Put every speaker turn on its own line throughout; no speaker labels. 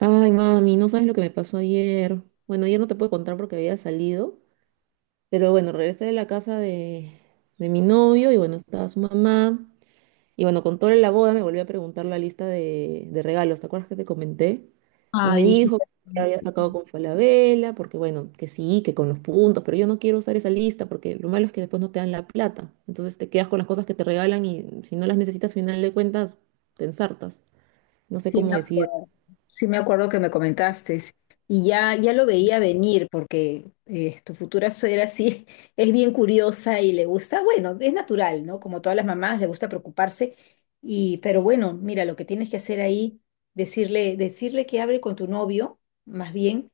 Ay, mami, no sabes lo que me pasó ayer. Bueno, ayer no te puedo contar porque había salido, pero bueno, regresé de la casa de mi novio y bueno, estaba su mamá. Y bueno, con toda la boda me volvió a preguntar la lista de regalos, ¿te acuerdas que te comenté? Y me
Ay,
dijo
hijita,
que había sacado con Falabella, porque bueno, que sí, que con los puntos, pero yo no quiero usar esa lista porque lo malo es que después no te dan la plata. Entonces te quedas con las cosas que te regalan y si no las necesitas, al final de cuentas, te ensartas. No sé
sí me
cómo decir.
acuerdo, sí me acuerdo que me comentaste y ya lo veía venir porque tu futura suegra sí es bien curiosa y le gusta, bueno, es natural, ¿no? Como todas las mamás, le gusta preocuparse pero bueno, mira, lo que tienes que hacer ahí, decirle que hable con tu novio, más bien,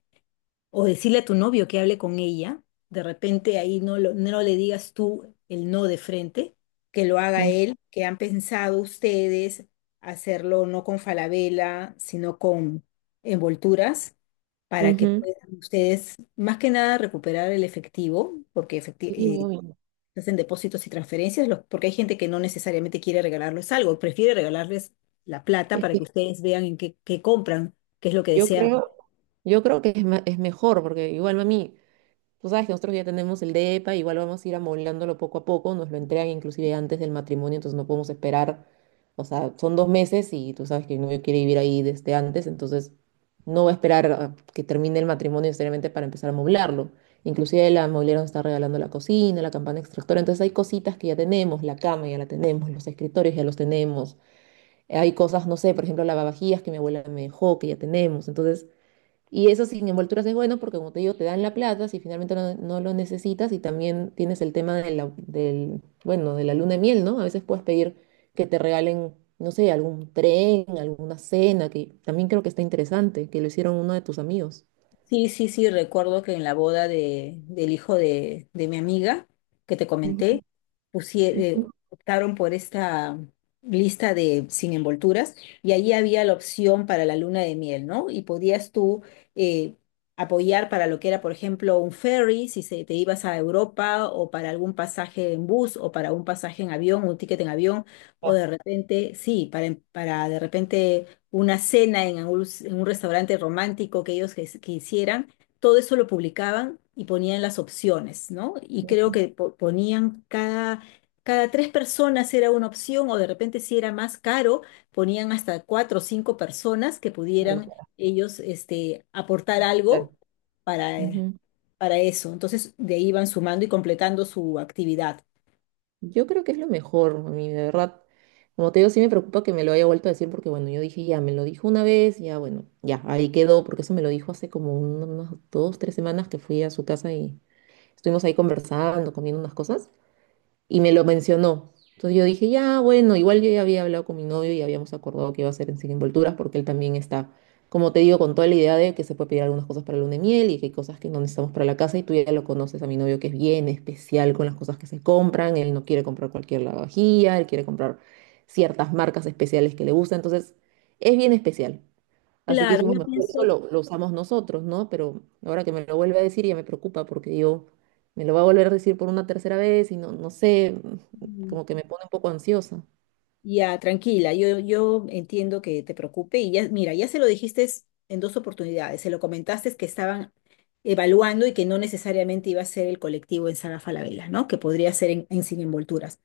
o decirle a tu novio que hable con ella, de repente ahí no, no le digas tú el no de frente, que lo haga
Mm.
él, que han pensado ustedes hacerlo no con Falabella, sino con envolturas, para que
Ujú.
puedan ustedes más que nada recuperar el efectivo, porque
Sí, obvio.
hacen depósitos y transferencias, porque hay gente que no necesariamente quiere regalarles algo, prefiere regalarles la plata
Es
para
que
que ustedes vean en qué, qué compran, qué es lo que
yo
desean.
creo, yo creo que es mejor, porque igual, mami, tú sabes que nosotros ya tenemos el DEPA, igual vamos a ir amoblándolo poco a poco, nos lo entregan inclusive antes del matrimonio, entonces no podemos esperar, o sea, son 2 meses y tú sabes que no quiere vivir ahí desde antes, entonces no va a esperar a que termine el matrimonio necesariamente para empezar a amoblarlo. Inclusive la mobiliaria nos está regalando la cocina, la campana extractora, entonces hay cositas que ya tenemos, la cama ya la tenemos, los escritorios ya los tenemos, hay cosas, no sé, por ejemplo, lavavajillas que mi abuela me dejó, que ya tenemos, entonces. Y eso sin envolturas es bueno porque, como te digo, te dan la plata si finalmente no lo necesitas y también tienes el tema de la, del, bueno, de la luna de miel, ¿no? A veces puedes pedir que te regalen, no sé, algún tren, alguna cena, que también creo que está interesante, que lo hicieron uno de tus amigos.
Sí, sí, sí, recuerdo que en la boda del hijo de mi amiga que te comenté,
Ujú.
pusie- eh, optaron por esta lista de sin envolturas y ahí había la opción para la luna de miel, ¿no? Y podías tú eh, apoyar para lo que era, por ejemplo, un ferry, si se, te ibas a Europa o para algún pasaje en bus o para un pasaje en avión, un ticket en avión, o
Ah,
de repente, sí, para de repente una cena en un restaurante romántico que ellos quisieran, todo eso lo publicaban y ponían las opciones, ¿no? Y creo que ponían cada tres personas era una opción o de repente si era más caro, ponían hasta cuatro o cinco personas que
claro,
pudieran
claro,
ellos este, aportar
claro.
algo para, eh,
Ujú.
para eso. Entonces de ahí iban sumando y completando su actividad.
Yo creo que es lo mejor, a mí, de verdad. Como te digo, sí me preocupa que me lo haya vuelto a decir porque, bueno, yo dije, ya, me lo dijo una vez, ya, bueno, ya, ahí quedó, porque eso me lo dijo hace como unas dos, tres semanas que fui a su casa y estuvimos ahí conversando, comiendo unas cosas y me lo mencionó. Entonces yo dije, ya, bueno, igual yo ya había hablado con mi novio y habíamos acordado que iba a ser en sin envolturas porque él también está, como te digo, con toda la idea de que se puede pedir algunas cosas para el luna de miel y que hay cosas que no necesitamos para la casa y tú ya lo conoces a mi novio que es bien especial con las cosas que se compran, él no quiere comprar cualquier lavavajilla, él quiere comprar ciertas marcas especiales que le gustan, entonces es bien especial. Así que
Claro,
dijimos,
yo
mejor eso
pienso...
lo usamos nosotros, ¿no? Pero ahora que me lo vuelve a decir ya me preocupa porque yo me lo va a volver a decir por una tercera vez y no sé, como que me pone un poco ansiosa.
Ya, tranquila, yo entiendo que te preocupe y ya, mira, ya se lo dijiste en dos oportunidades, se lo comentaste que estaban evaluando y que no necesariamente iba a ser el colectivo en Sala Falabella, ¿no? Que podría ser en Sin Envolturas.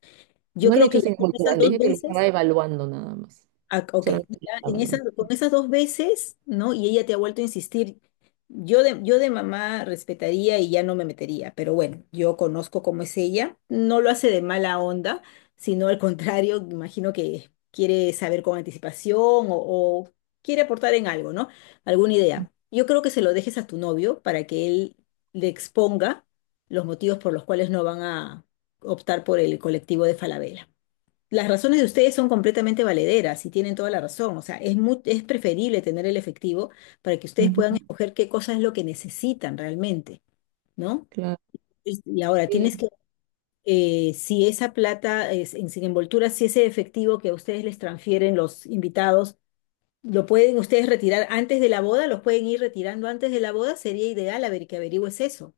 Yo
No le he
creo que
hecho
ya
sin
con
cultura,
esas
le
dos
dije que lo estaba
veces,
evaluando nada más.
Ah, ok,
Solamente lo
ya
estaba
en esas,
evaluando.
con esas dos veces, ¿no? Y ella te ha vuelto a insistir. Yo de mamá respetaría y ya no me metería, pero bueno, yo conozco cómo es ella. No lo hace de mala onda, sino al contrario, imagino que quiere saber con anticipación o quiere aportar en algo, ¿no? Alguna idea. Yo creo que se lo dejes a tu novio para que él le exponga los motivos por los cuales no van a optar por el colectivo de Falabella. Las razones de ustedes son completamente valederas y tienen toda la razón. O sea, es preferible tener el efectivo para que ustedes
Ujú.
puedan escoger qué cosa es lo que necesitan realmente, ¿no?
Claro.
Y ahora
Sí.
tienes que, si esa plata es sin envoltura, si ese efectivo que a ustedes les transfieren los invitados, lo pueden ustedes retirar antes de la boda, los pueden ir retirando antes de la boda, sería ideal a ver que averigües eso.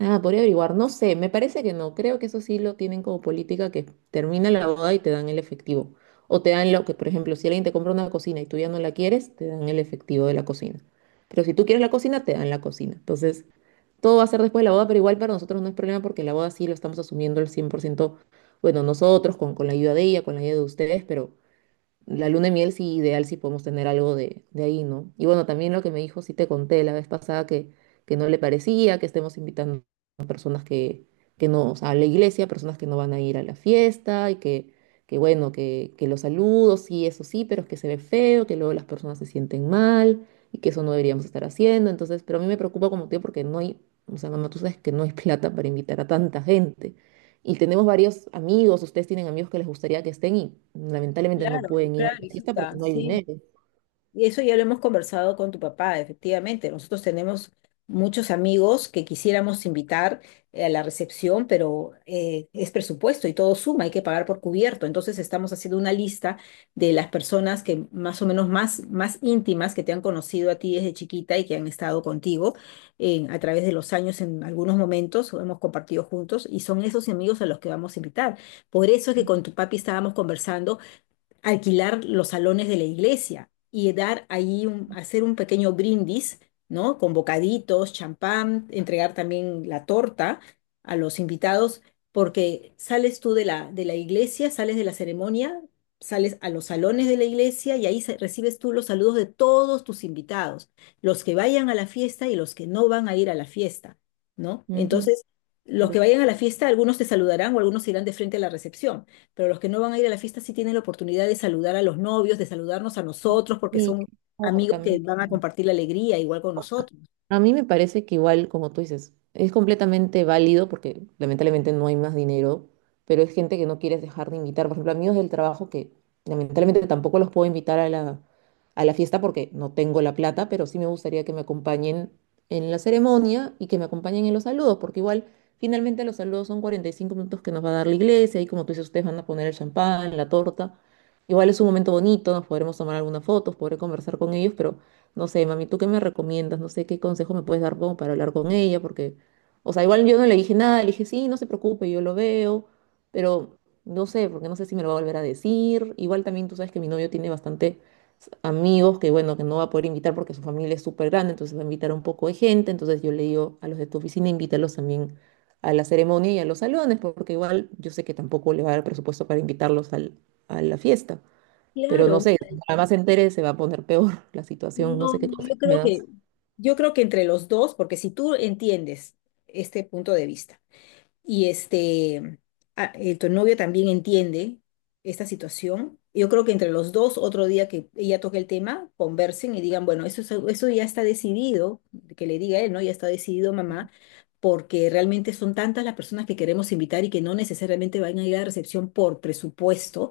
Ah, podría averiguar, no sé, me parece que no, creo que eso sí lo tienen como política que termina la boda y te dan el efectivo. O te dan lo que, por ejemplo, si alguien te compra una cocina y tú ya no la quieres, te dan el efectivo de la cocina. Pero si tú quieres la cocina, te dan la cocina. Entonces, todo va a ser después de la boda, pero igual para nosotros no es problema porque la boda sí lo estamos asumiendo al 100%. Bueno, nosotros, con la ayuda de ella, con la ayuda de ustedes, pero la luna de miel sí, ideal si podemos tener algo de ahí, ¿no? Y bueno, también lo que me dijo, sí te conté la vez pasada que no le parecía que estemos invitando a personas que no, o sea, a la iglesia, personas que no van a ir a la fiesta y que bueno, que los saludos, sí, eso sí, pero es que se ve feo, que luego las personas se sienten mal y que eso no deberíamos estar haciendo. Entonces, pero a mí me preocupa como tío porque no hay, o sea, mamá, tú sabes que no hay plata para invitar a tanta gente. Y tenemos varios amigos, ustedes tienen amigos que les gustaría que estén y lamentablemente no
Claro,
pueden ir a
claro,
la fiesta porque
hijita,
no hay
sí.
dinero.
Y eso ya lo hemos conversado con tu papá, efectivamente. Nosotros tenemos muchos amigos que quisiéramos invitar a la recepción, pero es presupuesto y todo suma, hay que pagar por cubierto. Entonces estamos haciendo una lista de las personas que más o menos más íntimas que te han conocido a ti desde chiquita y que han estado contigo a través de los años en algunos momentos, o hemos compartido juntos, y son esos amigos a los que vamos a invitar. Por eso es que con tu papi estábamos conversando alquilar los salones de la iglesia y dar ahí hacer un pequeño brindis, ¿no? Con bocaditos, champán, entregar también la torta a los invitados, porque sales tú de la iglesia, sales de la ceremonia, sales a los salones de la iglesia y ahí recibes tú los saludos de todos tus invitados, los que vayan a la fiesta y los que no van a ir a la fiesta, ¿no?
Ujú,
Entonces, los que
claro.
vayan a la fiesta, algunos te saludarán o algunos irán de frente a la recepción, pero los que no van a ir a la fiesta sí tienen la oportunidad de saludar a los novios, de saludarnos a nosotros, porque
Y
son
por
amigos que
también.
van a compartir la alegría igual con nosotros.
A mí me parece que igual, como tú dices, es completamente válido porque lamentablemente no hay más dinero, pero es gente que no quieres dejar de invitar. Por ejemplo, amigos del trabajo que lamentablemente tampoco los puedo invitar a la fiesta porque no tengo la plata, pero sí me gustaría que me acompañen en la ceremonia y que me acompañen en los saludos, porque igual finalmente los saludos son 45 minutos que nos va a dar la iglesia y como tú dices, ustedes van a poner el champán, la torta. Igual es un momento bonito, nos podremos tomar algunas fotos, podré conversar con ellos. Pero... No sé, mami, ¿tú qué me recomiendas? No sé qué consejo me puedes dar como para hablar con ella, porque, o sea, igual yo no le dije nada, le dije, sí, no se preocupe, yo lo veo, pero no sé, porque no sé si me lo va a volver a decir. Igual también tú sabes que mi novio tiene bastante amigos que, bueno, que no va a poder invitar porque su familia es súper grande, entonces va a invitar a un poco de gente, entonces yo le digo a los de tu oficina, invítalos también a la ceremonia y a los salones, porque igual yo sé que tampoco le va a dar presupuesto para invitarlos a la fiesta. Pero no
Claro,
sé, para más se entere, se va a poner peor la situación, no
no,
sé qué cosas
yo
me
creo
das.
que, yo creo que entre los dos, porque si tú entiendes este punto de vista. Y este, tu novio también entiende esta situación. Yo creo que entre los dos, otro día que ella toque el tema, conversen y digan, bueno, es eso, ya está decidido, que le diga él, ¿no? Ya está decidido, mamá, porque realmente son tantas las personas que queremos invitar y que no necesariamente van a ir a la recepción por presupuesto,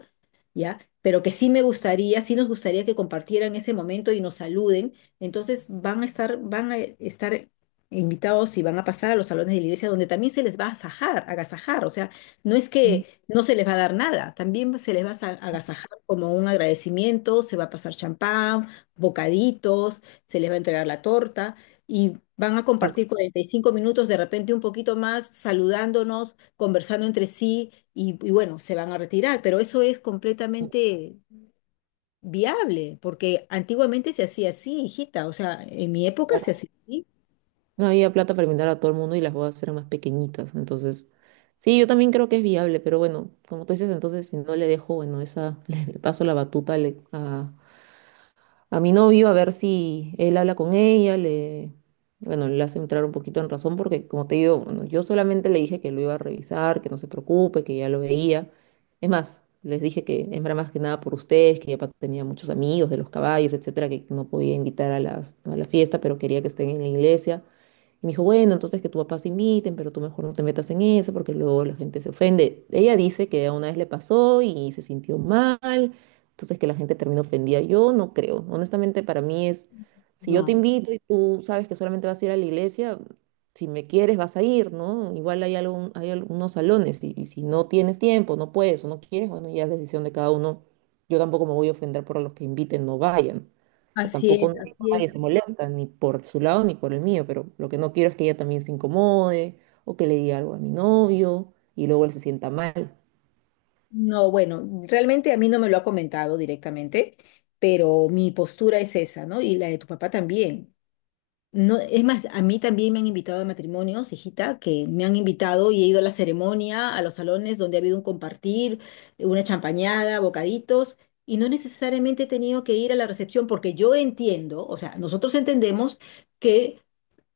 ¿ya? Pero que sí me gustaría, sí nos gustaría que compartieran ese momento y nos saluden, entonces van a estar invitados, si van a pasar a los salones de la iglesia donde también se les va a agasajar, o sea, no es
Mm.
que no se les va a dar nada, también se les va a agasajar como un agradecimiento, se va a pasar champán, bocaditos, se les va a entregar la torta y van a
Ah,
compartir 45 minutos, de repente un poquito más, saludándonos, conversando entre sí y bueno, se van a retirar, pero eso es completamente viable, porque antiguamente se hacía así, hijita, o sea, en mi época se
claro.
hacía así.
No había plata para invitar a todo el mundo y las bodas eran más pequeñitas, entonces sí, yo también creo que es viable, pero bueno, como tú dices, entonces si no le dejo, bueno, esa le paso la batuta a mi novio a ver si él habla con ella, bueno, le hace entrar un poquito en razón porque, como te digo, bueno, yo solamente le dije que lo iba a revisar, que no se preocupe, que ya lo veía. Es más, les dije que era más que nada por ustedes, que ya tenía muchos amigos de los caballos, etcétera, que no podía invitar a la fiesta, pero quería que estén en la iglesia. Y me dijo, bueno, entonces que tu papá se inviten, pero tú mejor no te metas en eso porque luego la gente se ofende. Ella dice que una vez le pasó y se sintió mal, entonces que la gente terminó ofendida. Yo no creo. Honestamente, para mí es, si yo te
No.
invito y tú sabes que solamente vas a ir a la iglesia, si me quieres vas a ir, ¿no? Igual hay algunos salones y si no tienes tiempo, no puedes o no quieres, bueno, ya es decisión de cada uno. Yo tampoco me voy a ofender por los que inviten, no vayan. O sea,
Así
tampoco
es,
no digo,
así
nadie se
es.
molesta, ni por su lado ni por el mío, pero lo que no quiero es que ella también se incomode o que le diga algo a mi novio y luego él se sienta mal.
No, bueno, realmente a mí no me lo ha comentado directamente, pero mi postura es esa, ¿no? Y la de tu papá también. No, es más, a mí también me han invitado a matrimonios, hijita, que me han invitado y he ido a la ceremonia, a los salones donde ha habido un compartir, una champañada, bocaditos, y no necesariamente he tenido que ir a la recepción, porque yo entiendo, o sea, nosotros entendemos que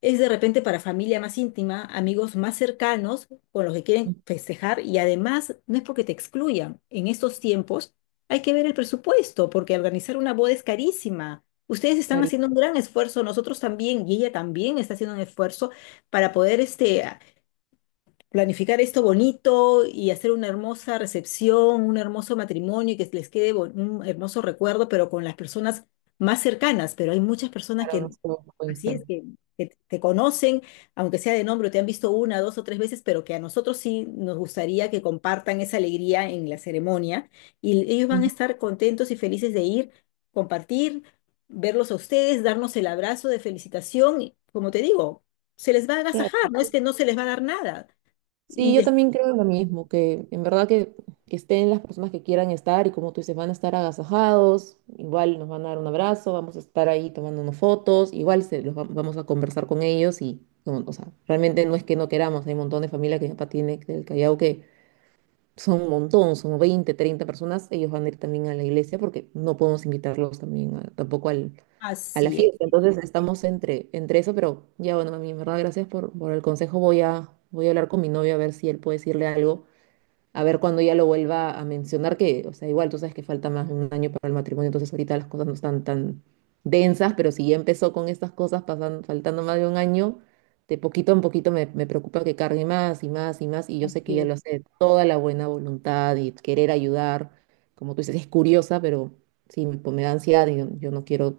es de repente para familia más íntima, amigos más cercanos con los que quieren
Ujú.
festejar, y además no es porque te excluyan. En estos tiempos hay que ver el presupuesto porque organizar una boda es carísima. Ustedes están
Cari-
haciendo un gran esfuerzo, nosotros también, y ella también está haciendo un esfuerzo para poder este, planificar esto bonito y hacer una hermosa recepción, un hermoso matrimonio, y que les quede un hermoso recuerdo, pero con las personas más cercanas. Pero hay muchas personas
claro, no
que,
sé cómo pueden
así
estar.
es, que te conocen, aunque sea de nombre, te han visto una, dos o tres veces, pero que a nosotros sí nos gustaría que compartan esa alegría en la ceremonia, y ellos van a
Ujú.
estar contentos y felices de ir, compartir, verlos a ustedes, darnos el abrazo de felicitación, y, como te digo, se les va a agasajar,
Claro.
no es que no se les va a dar nada, y
Sí, yo
de-
también creo lo mismo, que en verdad que estén las personas que quieran estar y como tú dices, van a estar agasajados, igual nos van a dar un abrazo, vamos a estar ahí tomándonos fotos, igual vamos a conversar con ellos y, como, o sea, realmente no es que no queramos, hay un montón de familia que mi papá tiene del Callao que son un montón, son 20, 30 personas, ellos van a ir también a la iglesia porque no podemos invitarlos también tampoco a la
así
fiesta.
es,
Entonces estamos entre eso, pero ya bueno, mami, en verdad, gracias por el consejo. Voy a hablar con mi novio a ver si él puede decirle algo a ver cuando ya lo vuelva a mencionar, que, o sea, igual tú sabes que falta más de un año para el matrimonio, entonces ahorita las cosas no están tan densas, pero si ya empezó con estas cosas pasando, faltando más de un año, de poquito en poquito me preocupa que cargue más y más y más, y yo sé que
así
ella
es,
lo hace de toda la buena voluntad y querer ayudar, como tú dices, es curiosa, pero sí, pues me da ansiedad y yo no quiero,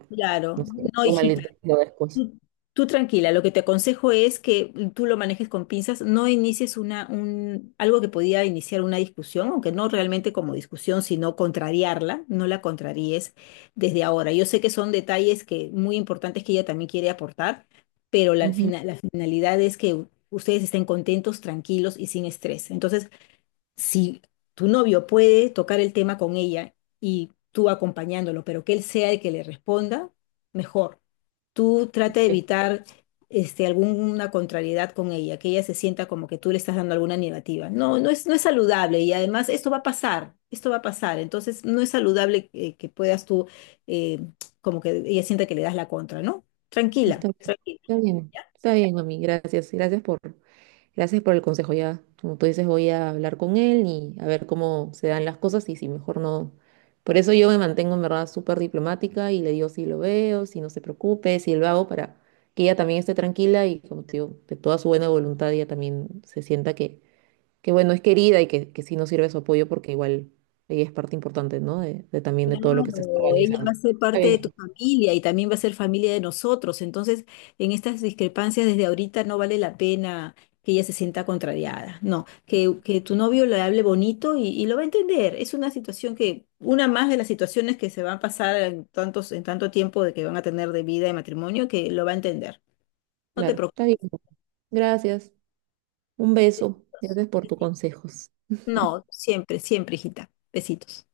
no
claro.
sé,
No,
un
hijita,
malentendido después.
tú, tú tranquila, lo que te aconsejo es que tú lo manejes con pinzas, no inicies algo que podía iniciar una discusión, aunque no realmente como discusión, sino contrariarla, no la contraríes desde ahora. Yo sé que son detalles, que muy importantes que ella también quiere aportar, pero la,
Ujú.
fina- la finalidad es que ustedes estén contentos, tranquilos y sin estrés. Entonces, si tu novio puede tocar el tema con ella y tú acompañándolo, pero que él sea el que le responda, mejor. Tú trata de evitar este, alguna contrariedad con ella, que ella se sienta como que tú le estás dando alguna negativa. No, no es saludable, y además esto va a pasar, esto va a pasar. Entonces no es saludable que puedas tú, eh, como que ella sienta que le das la contra, ¿no? Tranquila,
Está,
tranquila.
está bien, está bien, mami. Gracias por el consejo. Ya, como tú dices, voy a hablar con él y a ver cómo se dan las cosas y si mejor no. Por eso yo me mantengo en verdad súper diplomática y le digo si lo veo, si no se preocupe, si lo hago para que ella también esté tranquila y como te digo, de toda su buena voluntad ella también se sienta que bueno, es querida y que sí nos sirve su apoyo porque igual ella es parte importante, ¿no? De también de todo lo que se está
Claro, ella
organizando.
va a ser
Está
parte de tu
bien,
familia y también va a ser familia de nosotros. Entonces, en estas discrepancias desde ahorita no vale la pena que ella se sienta contrariada. No, que tu novio le hable bonito y lo va a entender. Es una situación que, una más de las situaciones que se van a pasar en tanto tiempo de que van a tener de vida y matrimonio, que lo va a entender. No te
claro, está
preocupes.
bien. Gracias. Un beso. Gracias por tus
Besitos.
consejos.
No, siempre, siempre, hijita. Besitos.